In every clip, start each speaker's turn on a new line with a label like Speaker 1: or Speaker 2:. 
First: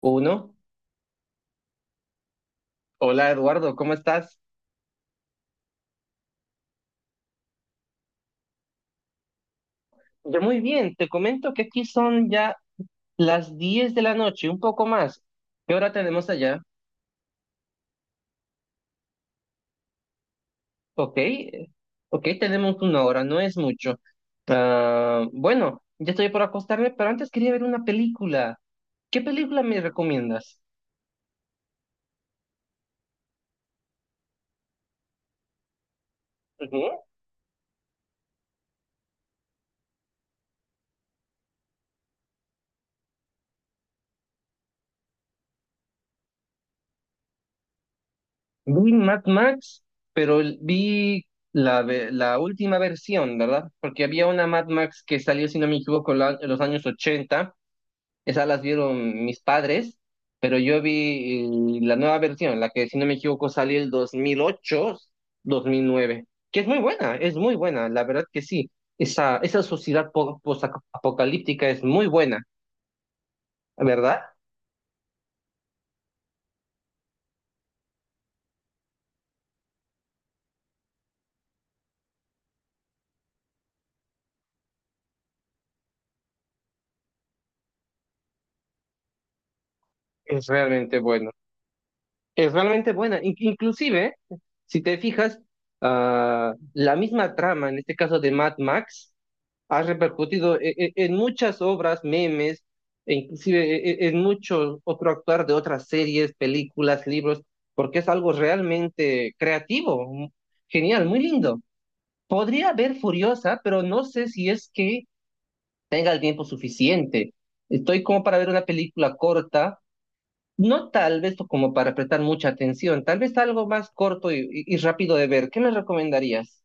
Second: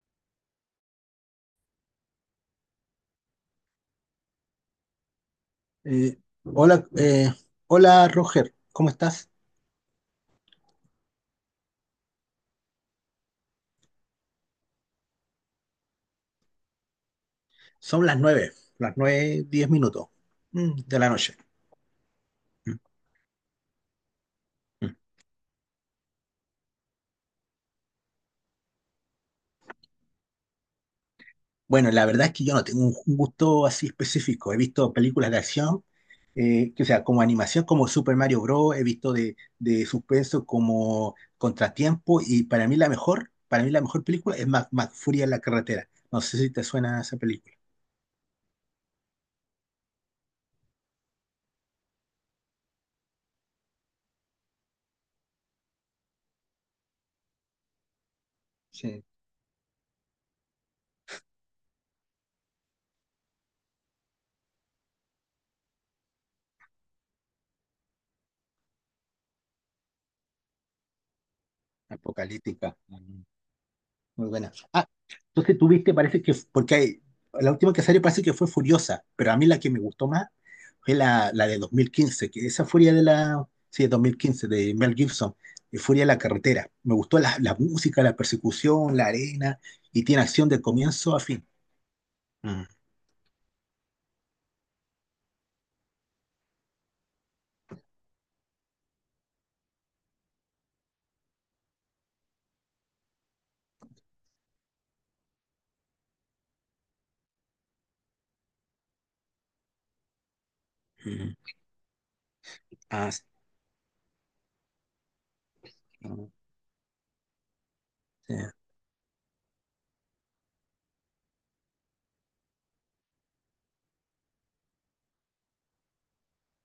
Speaker 1: Uno. Hola Eduardo, ¿cómo estás?
Speaker 2: Eh, hola, hola Roger, ¿cómo estás?
Speaker 1: Yo muy bien, te comento que aquí son ya las 10 de la noche, un poco más. ¿Qué hora tenemos allá?
Speaker 2: Son las nueve, diez minutos de la
Speaker 1: Ok,
Speaker 2: noche.
Speaker 1: ok, tenemos
Speaker 2: Mm,
Speaker 1: una hora, no es mucho.
Speaker 2: mm.
Speaker 1: Ah, bueno, ya estoy por acostarme, pero antes quería ver una película. ¿Qué película me recomiendas?
Speaker 2: Bueno, la verdad es que yo no tengo un gusto así específico. He visto películas de acción, que, o
Speaker 1: Ujú.
Speaker 2: sea, como animación, como Super Mario Bros. He visto de suspenso como Contratiempo, y para mí la mejor, para mí la mejor película es Mac, Furia en la carretera. No sé si te suena esa película.
Speaker 1: Vi Mad Max, pero vi la última versión, ¿verdad? Porque había una Mad Max que salió, si no me equivoco, en los años 80. Esas las
Speaker 2: Sí,
Speaker 1: vieron mis padres, pero yo vi la nueva versión, la que si no me equivoco salió el dos mil ocho 2009, que es muy buena, la verdad que sí. Esa sociedad post-apocalíptica es muy buena,
Speaker 2: apocalíptica. Muy
Speaker 1: ¿verdad?
Speaker 2: buena. Ah, entonces tuviste, parece que, porque la última que salió parece que fue Furiosa, pero a mí la que me gustó más fue la de 2015, que esa Furia de la, sí, de 2015, de Mel Gibson, de Furia de la Carretera. Me gustó la música, la persecución, la arena, y tiene
Speaker 1: Es
Speaker 2: acción de
Speaker 1: realmente
Speaker 2: comienzo a
Speaker 1: bueno.
Speaker 2: fin.
Speaker 1: Es
Speaker 2: Mm,
Speaker 1: realmente buena. Inclusive, si te fijas, la misma trama, en este caso de Mad Max, ha repercutido en muchas obras, memes, e inclusive en mucho otro actuar de otras series, películas, libros, porque es algo realmente creativo, genial, muy
Speaker 2: mm.
Speaker 1: lindo. Podría ver
Speaker 2: Ah, sí,
Speaker 1: Furiosa, pero no sé si es que tenga el
Speaker 2: mm,
Speaker 1: tiempo suficiente. Estoy como
Speaker 2: sí,
Speaker 1: para ver una película corta, no tal vez como para prestar mucha atención, tal vez algo más corto y, y rápido de ver. ¿Qué me recomendarías?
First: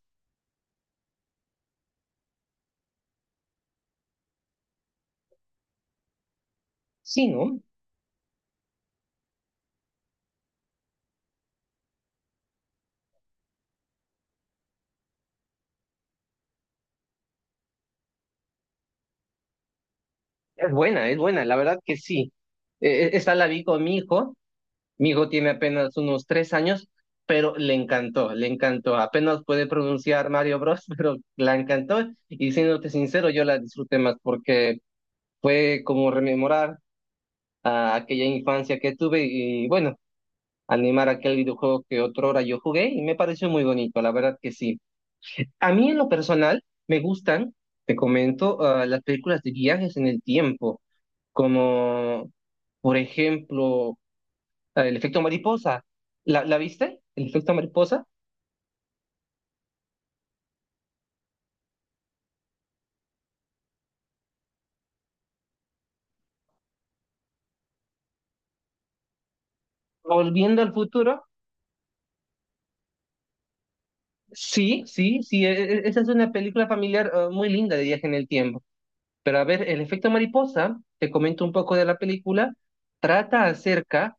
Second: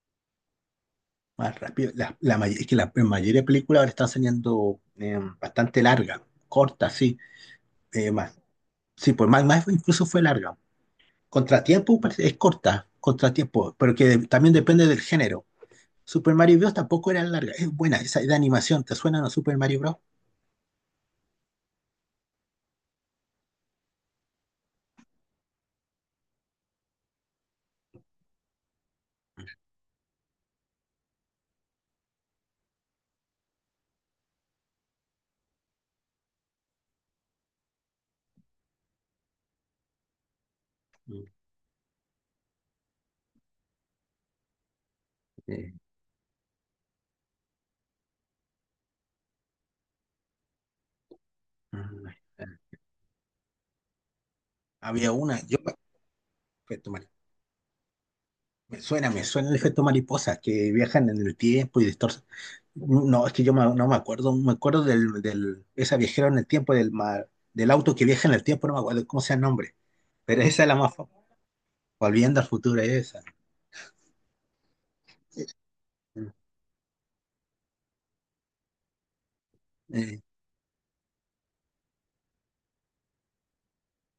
Speaker 2: más rápido. Es que la mayoría de películas ahora están saliendo bastante larga, corta, sí,
Speaker 1: Sí, ¿no?
Speaker 2: más. Sí, pues más, más incluso fue larga. Contratiempo pues, es corta, contratiempo, pero que también depende del género. Super Mario Bros. Tampoco era larga, es buena esa de animación, ¿te suena a Super Mario Bros?
Speaker 1: Es buena, la verdad que sí. Esa la vi con mi hijo tiene apenas unos 3 años, pero le encantó, le encantó. Apenas puede pronunciar Mario Bros, pero la encantó. Y siéndote sincero, yo la disfruté más porque fue como rememorar a aquella infancia que tuve y, bueno, animar
Speaker 2: Mm,
Speaker 1: aquel videojuego que otrora yo jugué y me pareció muy bonito, la verdad que sí. A
Speaker 2: eh,
Speaker 1: mí en lo personal me gustan, te comento, las películas de viajes en el tiempo,
Speaker 2: Mm,
Speaker 1: como
Speaker 2: eh.
Speaker 1: por ejemplo el
Speaker 2: Había
Speaker 1: efecto
Speaker 2: una, yo,
Speaker 1: mariposa. ¿La
Speaker 2: efecto
Speaker 1: viste?
Speaker 2: mari-
Speaker 1: ¿El efecto mariposa?
Speaker 2: me suena el efecto mariposa, que viajan en el tiempo y distorsionan. No, es que yo no me acuerdo, me acuerdo del esa viajera en el tiempo, del auto que viaja en el tiempo, no me acuerdo cómo sea el nombre, pero
Speaker 1: Volviendo
Speaker 2: esa es
Speaker 1: al
Speaker 2: la más famosa,
Speaker 1: futuro.
Speaker 2: Volviendo al futuro, esa.
Speaker 1: Sí, sí, sí, esa es
Speaker 2: mm,
Speaker 1: una película familiar, muy linda de viaje en el tiempo. Pero, a ver, el efecto
Speaker 2: Eh,
Speaker 1: mariposa, te comento un poco de la película, trata acerca,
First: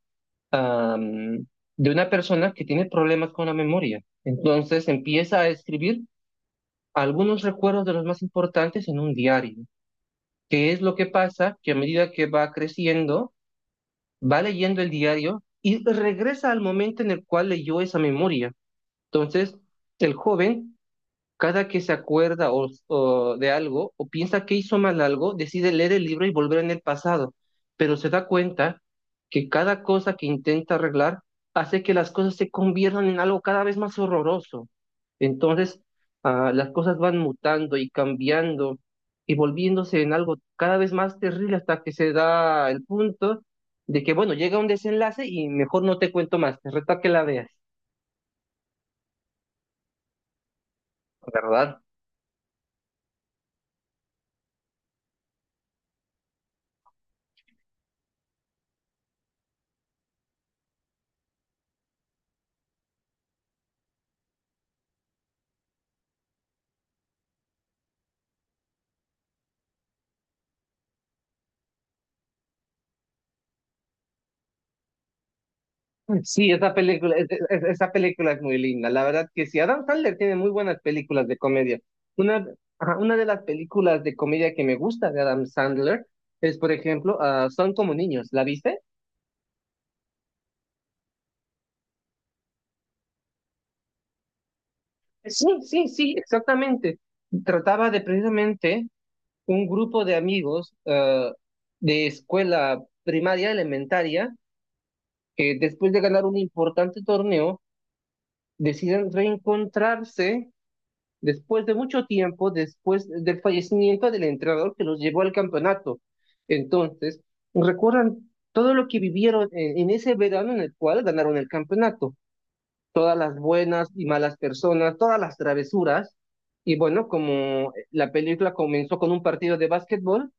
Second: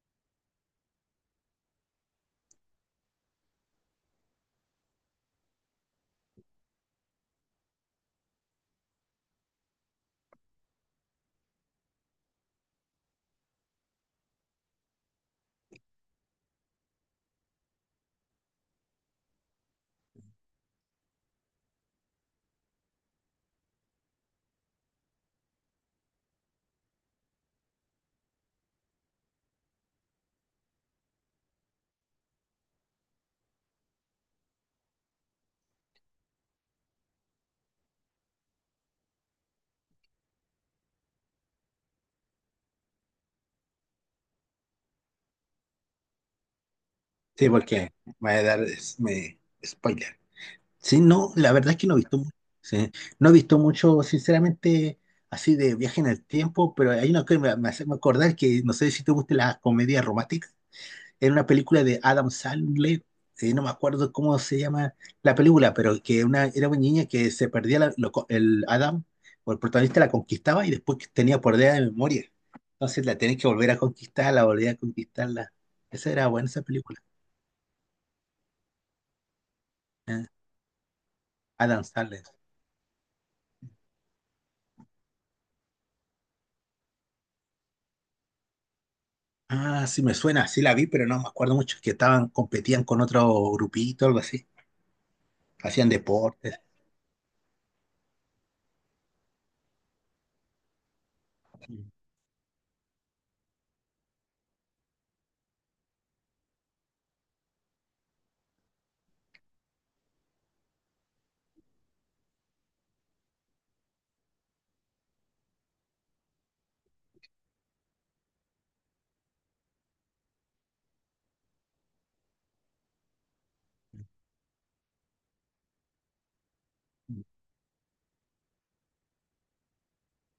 Speaker 1: am, de una persona que tiene problemas con la memoria. Entonces empieza a escribir algunos recuerdos de los más importantes en un diario. ¿Qué es lo que pasa? Que a medida que va creciendo, va leyendo el diario y regresa al momento en el cual leyó esa memoria. Entonces, el joven, cada que se acuerda o de algo, o piensa que hizo mal algo, decide leer el libro y volver en el pasado, pero se da cuenta que cada cosa que intenta arreglar hace que las cosas se conviertan en algo cada vez más horroroso. Entonces, las cosas van mutando y cambiando y volviéndose en algo cada vez más terrible, hasta que se da el punto de que, bueno, llega un desenlace y mejor no te cuento más, te reto a que la veas,
Speaker 2: sí, porque me va a dar spoiler. Sí, no, la verdad es
Speaker 1: ¿verdad?
Speaker 2: que no he visto, sí, no he visto mucho, sinceramente, así de viaje en el tiempo, pero hay una que me hace acordar que no sé si te gustan las comedias románticas. Era una película de Adam Sandler, no me acuerdo cómo se llama la película, pero que una, era una niña que se perdía el Adam, o el protagonista la conquistaba, y después que tenía pérdida de memoria. Entonces la tenés que volver a conquistar, la volver a conquistarla. Esa era buena
Speaker 1: Sí,
Speaker 2: esa
Speaker 1: esa
Speaker 2: película,
Speaker 1: película, esa película es muy linda. La verdad que sí, Adam Sandler
Speaker 2: eh,
Speaker 1: tiene muy buenas películas de comedia.
Speaker 2: Adam Sandler.
Speaker 1: Una, ajá, una de las películas de comedia que me gusta de Adam Sandler es, por ejemplo, Son como niños. ¿La viste?
Speaker 2: Ah, sí me suena, sí la vi, pero no me acuerdo mucho, que estaban, competían con otro grupito, algo así,
Speaker 1: Sí, sí,
Speaker 2: hacían
Speaker 1: sí,
Speaker 2: deportes.
Speaker 1: exactamente. Trataba de, precisamente, un grupo de amigos, de escuela primaria elementaria, que después de ganar un importante torneo deciden reencontrarse después de mucho tiempo, después del fallecimiento del entrenador que los llevó al campeonato. Entonces, recuerdan todo lo que vivieron en, ese verano en el cual ganaron el campeonato, todas las buenas y malas personas, todas las travesuras. Y bueno, como la película comenzó con un partido de básquetbol,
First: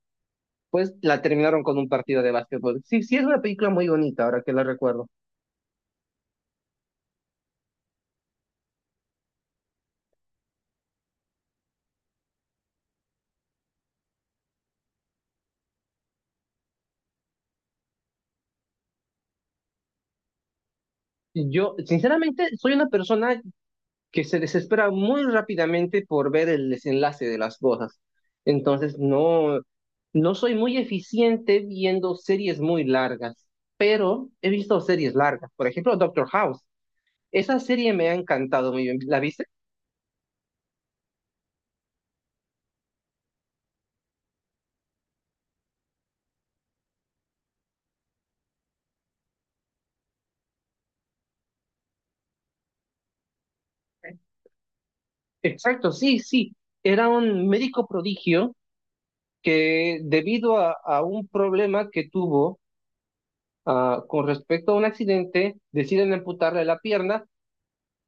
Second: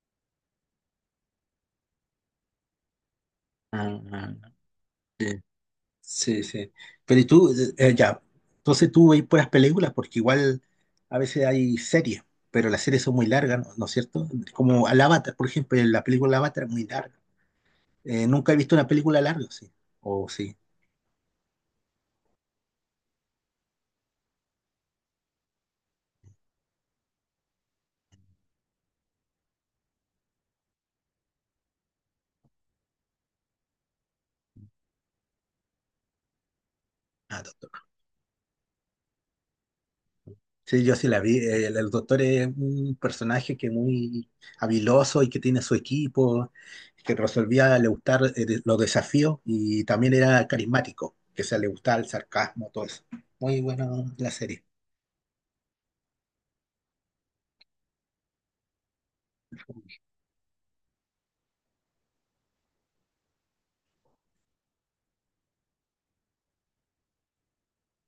Speaker 1: pues la terminaron con un partido de básquetbol. Sí, sí, es una película muy
Speaker 2: Ah,
Speaker 1: bonita,
Speaker 2: ah,
Speaker 1: ahora que la recuerdo.
Speaker 2: sí, sí, sí. Pero y tú, ya, entonces tú veis puras películas, porque igual a veces hay series, pero las series son muy largas, ¿no es cierto? Como al Avatar, por ejemplo, la película Avatar es muy larga. Nunca he visto una película larga, sí. O sí.
Speaker 1: Yo, sinceramente, soy una persona que se desespera muy rápidamente por ver el desenlace de las cosas. Entonces, no, no soy muy eficiente viendo series muy largas, pero he visto series largas. Por ejemplo, Doctor House.
Speaker 2: Ah,
Speaker 1: Esa serie me ha encantado muy bien. ¿La viste?
Speaker 2: sí, yo sí la vi. El doctor es un personaje que muy habiloso, y que tiene su equipo, que resolvía le gustar los desafíos, y también era carismático, que se le gustaba el sarcasmo, todo eso. Muy buena
Speaker 1: Sí.
Speaker 2: la serie.
Speaker 1: Exacto, sí, sí. Era un médico prodigio que, debido a un problema que tuvo con respecto a un accidente, deciden amputarle la pierna.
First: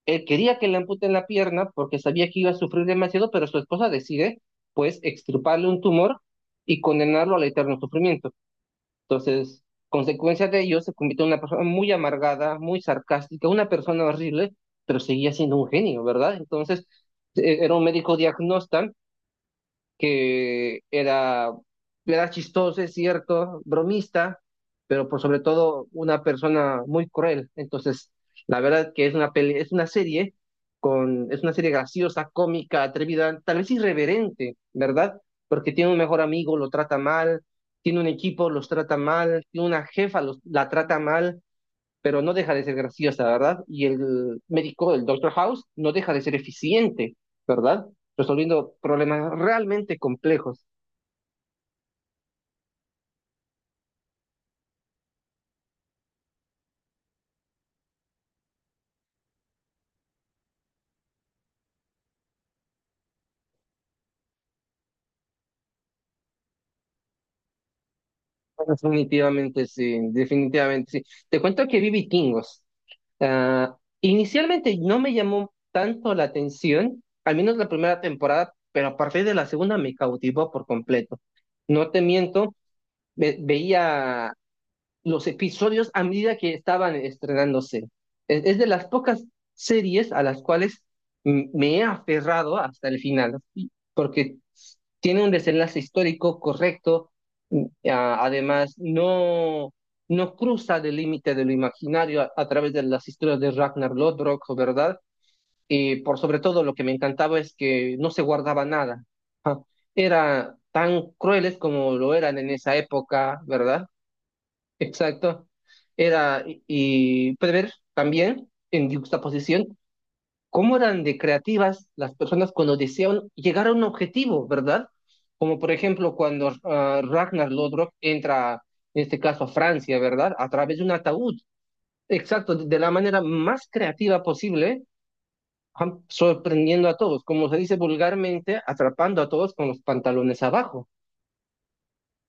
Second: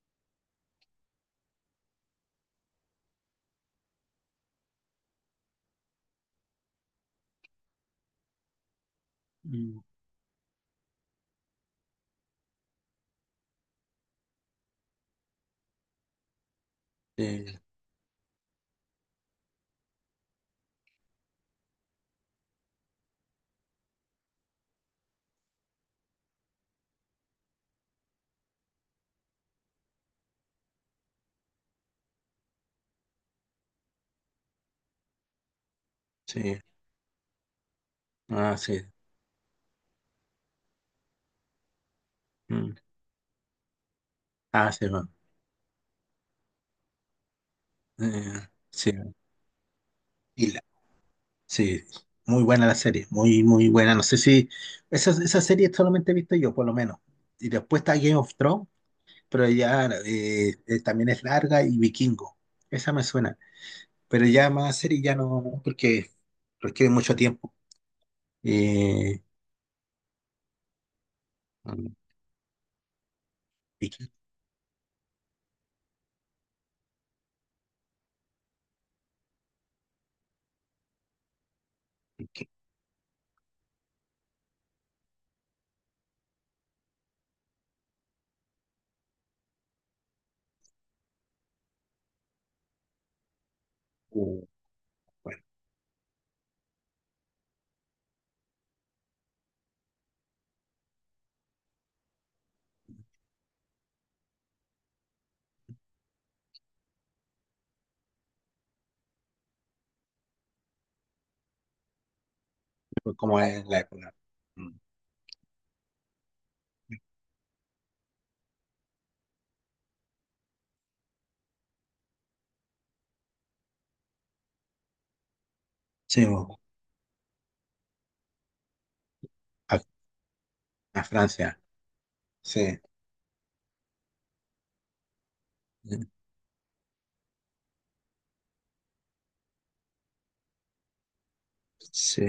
Speaker 1: Él quería que le amputen la pierna porque sabía que iba a sufrir demasiado, pero su esposa decide, pues, extirparle un tumor y condenarlo al eterno sufrimiento. Entonces,
Speaker 2: Mm,
Speaker 1: consecuencia de ello, se convirtió en una persona muy amargada, muy sarcástica, una persona horrible, pero seguía siendo un genio, ¿verdad? Entonces,
Speaker 2: sí,
Speaker 1: era un médico diagnóstico que era, chistoso, es cierto, bromista, pero por sobre todo una persona muy cruel. Entonces, la verdad que es una serie es una serie graciosa, cómica, atrevida, tal vez irreverente, ¿verdad? Porque tiene un mejor amigo,
Speaker 2: sí.
Speaker 1: lo trata mal, tiene un equipo,
Speaker 2: Ah,
Speaker 1: los
Speaker 2: sí.
Speaker 1: trata mal, tiene una jefa, la trata mal, pero no deja de ser
Speaker 2: Mm.
Speaker 1: graciosa, ¿verdad? Y el
Speaker 2: Ah, sí,
Speaker 1: médico,
Speaker 2: va.
Speaker 1: el Doctor House, no deja de ser eficiente, ¿verdad? Resolviendo
Speaker 2: Sí.
Speaker 1: problemas realmente
Speaker 2: Y la-
Speaker 1: complejos.
Speaker 2: sí, muy buena la serie, muy, muy buena. No sé si esa, esa serie solamente he visto yo, por lo menos. Y después está Game of Thrones. Pero ya también es larga, y Vikingo. Esa me suena. Pero ya más serie ya no, no, porque requiere mucho tiempo.
Speaker 1: Bueno,
Speaker 2: Eh,
Speaker 1: definitivamente sí, definitivamente sí. Te cuento que
Speaker 2: mm,
Speaker 1: vi Vikingos. Ah,
Speaker 2: Viking-
Speaker 1: inicialmente no me llamó tanto la atención, al menos la primera temporada, pero a partir de la segunda me cautivó por completo. No te
Speaker 2: Viking-
Speaker 1: miento, veía los episodios a medida que estaban estrenándose. Es de las pocas series a las cuales me he aferrado hasta el final, porque
Speaker 2: uh,
Speaker 1: tiene un
Speaker 2: bueno,
Speaker 1: desenlace histórico correcto, además, no, no cruza del límite de lo imaginario a través de las historias de Ragnar Lodbrok, ¿verdad? Y por sobre todo lo que me encantaba es que no se guardaba nada. Era tan crueles como lo eran en esa
Speaker 2: fue como
Speaker 1: época,
Speaker 2: es la
Speaker 1: ¿verdad?
Speaker 2: época. Mm.
Speaker 1: Exacto. Era, y prever también en juxtaposición cómo eran de creativas las personas cuando deseaban llegar a un objetivo, ¿verdad? Como por ejemplo
Speaker 2: Sí,
Speaker 1: cuando,
Speaker 2: bo,
Speaker 1: Ragnar Lodbrok entra, en este caso, a
Speaker 2: a,
Speaker 1: Francia, ¿verdad? A través de un
Speaker 2: a
Speaker 1: ataúd.
Speaker 2: Francia.
Speaker 1: Exacto, de
Speaker 2: Sí,
Speaker 1: la manera más creativa posible,
Speaker 2: mm,
Speaker 1: sorprendiendo a todos, como se dice vulgarmente, atrapando a todos con los pantalones abajo.
Speaker 2: sí,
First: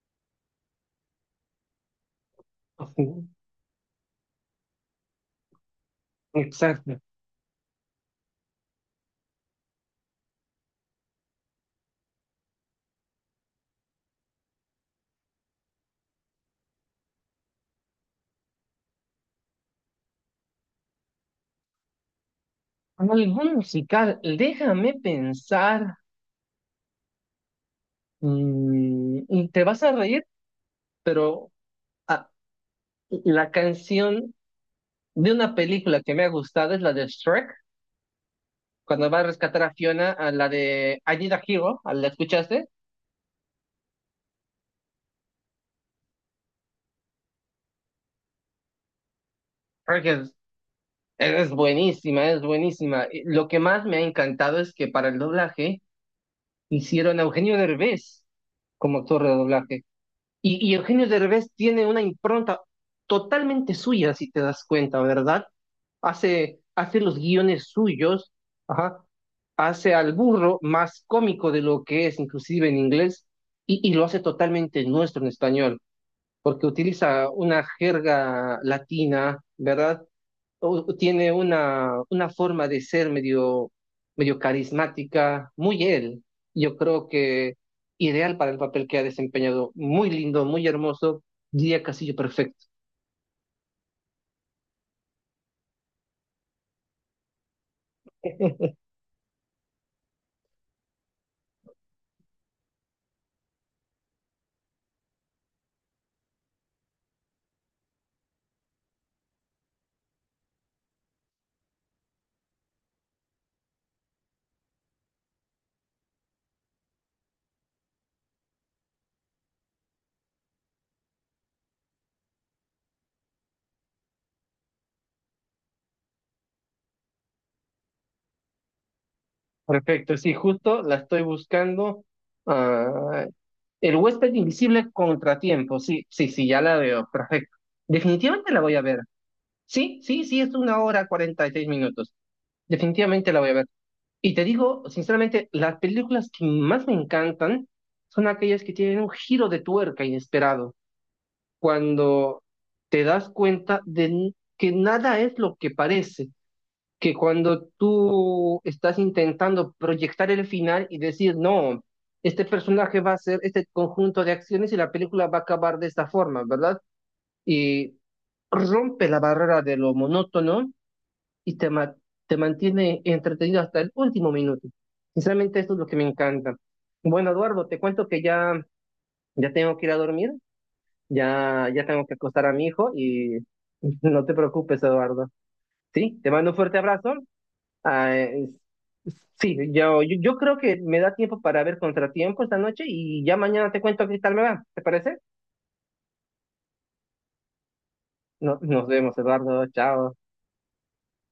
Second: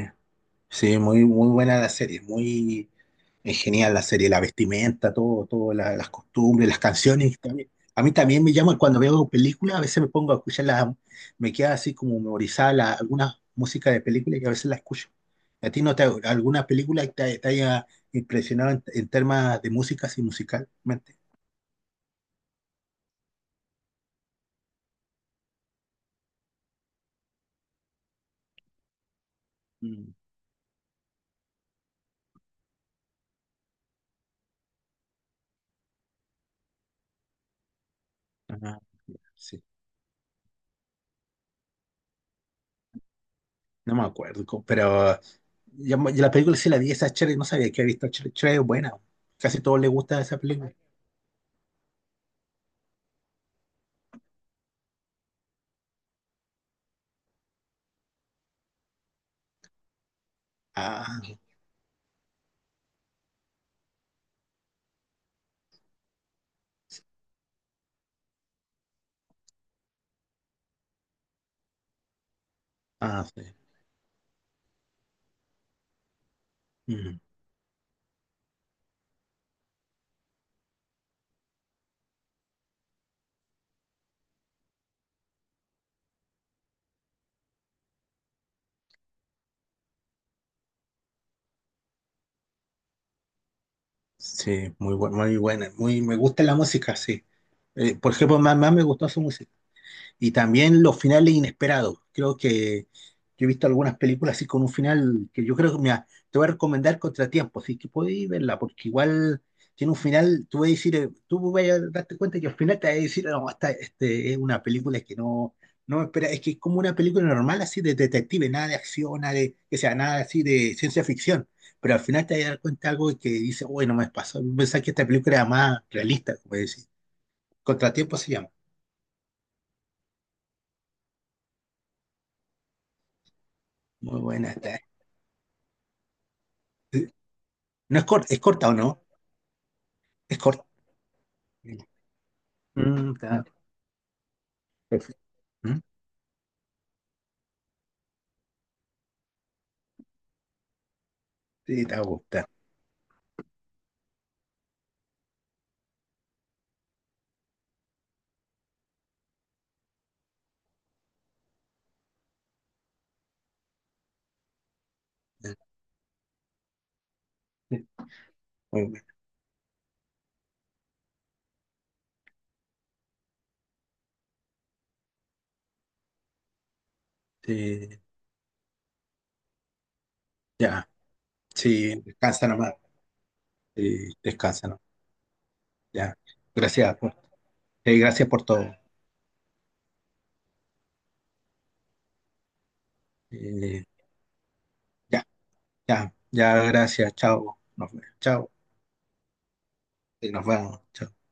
Speaker 2: sí, muy, muy buena la serie. Muy,
Speaker 1: Ujú.
Speaker 2: es genial la serie, la vestimenta, todo, las costumbres, las
Speaker 1: Exacto.
Speaker 2: canciones. También. A mí también me llama cuando veo películas, a veces me pongo a escucharlas, me queda así como memorizada alguna música de película y a veces la escucho. ¿A ti no te alguna película que te haya impresionado en temas de música, así musicalmente?
Speaker 1: ¿Algún musical? Déjame pensar. Y te vas a
Speaker 2: Mm,
Speaker 1: reír, pero, ah, la canción de una película que me ha gustado es la de Shrek,
Speaker 2: ajá.
Speaker 1: cuando va a
Speaker 2: Sí,
Speaker 1: rescatar a Fiona, a la de I Need a Hero. ¿A ¿La escuchaste?
Speaker 2: no me acuerdo, pero ya la película sí la vi, esa Cher, no sabía que había visto Cher, Cher es buena, casi todos les
Speaker 1: Shrek
Speaker 2: gusta
Speaker 1: es,
Speaker 2: esa película.
Speaker 1: es buenísima, es buenísima. Y lo que más me ha encantado es que para el doblaje hicieron a Eugenio Derbez como actor de doblaje. Y Eugenio
Speaker 2: Ah,
Speaker 1: Derbez tiene una impronta totalmente suya, si te das cuenta, ¿verdad? Hace los guiones suyos, ajá, hace al burro más cómico de lo que es, inclusive en
Speaker 2: ah,
Speaker 1: inglés,
Speaker 2: sí.
Speaker 1: y lo hace totalmente nuestro en español, porque
Speaker 2: Mm.
Speaker 1: utiliza una jerga latina, ¿verdad? Tiene una, forma de ser medio, medio carismática, muy él. Yo creo que ideal para el papel que ha desempeñado. Muy lindo, muy hermoso, diría, Castillo perfecto.
Speaker 2: Sí, muy buena, muy buena. Muy, me gusta la música, sí. Por ejemplo, más, más me gustó su música. Y también los finales inesperados. Creo que yo he visto algunas películas así con un final que yo creo que, mira, te voy a recomendar Contratiempo, así que podéis verla, porque igual tiene un final, tú vas a decir, tú vas a darte cuenta que al final te vas a decir, no, esta este, es una película que no, no me espera, es que es como una película normal así de detective, nada de acción, nada de, que sea nada así de ciencia ficción, pero al final te vas a dar cuenta de algo que dice, uy, no me pasó, pensaba que esta película era más realista, como decir. Contratiempo se llama.
Speaker 1: Perfecto, sí, justo la estoy buscando. Ah, el
Speaker 2: Muy
Speaker 1: huésped
Speaker 2: buena esta.
Speaker 1: invisible, contratiempo, sí, sí, sí, ya la
Speaker 2: ¿Eh?
Speaker 1: veo, perfecto.
Speaker 2: No es corta, es
Speaker 1: Definitivamente la
Speaker 2: corta o
Speaker 1: voy a ver.
Speaker 2: no,
Speaker 1: Sí, sí,
Speaker 2: es
Speaker 1: sí, es
Speaker 2: corta.
Speaker 1: una hora 46 minutos.
Speaker 2: Mm,
Speaker 1: Definitivamente la
Speaker 2: está
Speaker 1: voy a ver. Y te digo,
Speaker 2: perfecto.
Speaker 1: sinceramente, las
Speaker 2: Mm,
Speaker 1: películas que más me encantan son aquellas que tienen un giro de tuerca inesperado,
Speaker 2: sí, está
Speaker 1: cuando
Speaker 2: gusta.
Speaker 1: te das cuenta de que nada es lo que parece, que cuando tú estás intentando proyectar el final y decir, no, este personaje va a hacer este conjunto de acciones y la película va a acabar de esta forma, ¿verdad? Y rompe la barrera de lo monótono y te, te mantiene entretenido hasta el último minuto. Sinceramente, eso es lo que me encanta. Bueno, Eduardo, te cuento que ya, ya tengo que ir a dormir,
Speaker 2: Ya,
Speaker 1: ya, ya
Speaker 2: sí,
Speaker 1: tengo que acostar
Speaker 2: descansa
Speaker 1: a mi
Speaker 2: nomás.
Speaker 1: hijo y
Speaker 2: Sí,
Speaker 1: no te
Speaker 2: descansa
Speaker 1: preocupes,
Speaker 2: nomás.
Speaker 1: Eduardo.
Speaker 2: Ya.
Speaker 1: Sí, te mando un fuerte
Speaker 2: Gracias por,
Speaker 1: abrazo. Ah,
Speaker 2: gracias por todo.
Speaker 1: sí, yo creo que me da tiempo para ver Contratiempo esta noche y ya mañana te
Speaker 2: Eh,
Speaker 1: cuento qué tal me va. ¿Te parece?
Speaker 2: ya, ya, ya, gracias. Chao. Nos, chao.
Speaker 1: Nos vemos, Eduardo. Chao.
Speaker 2: Y nos vemos. Chao.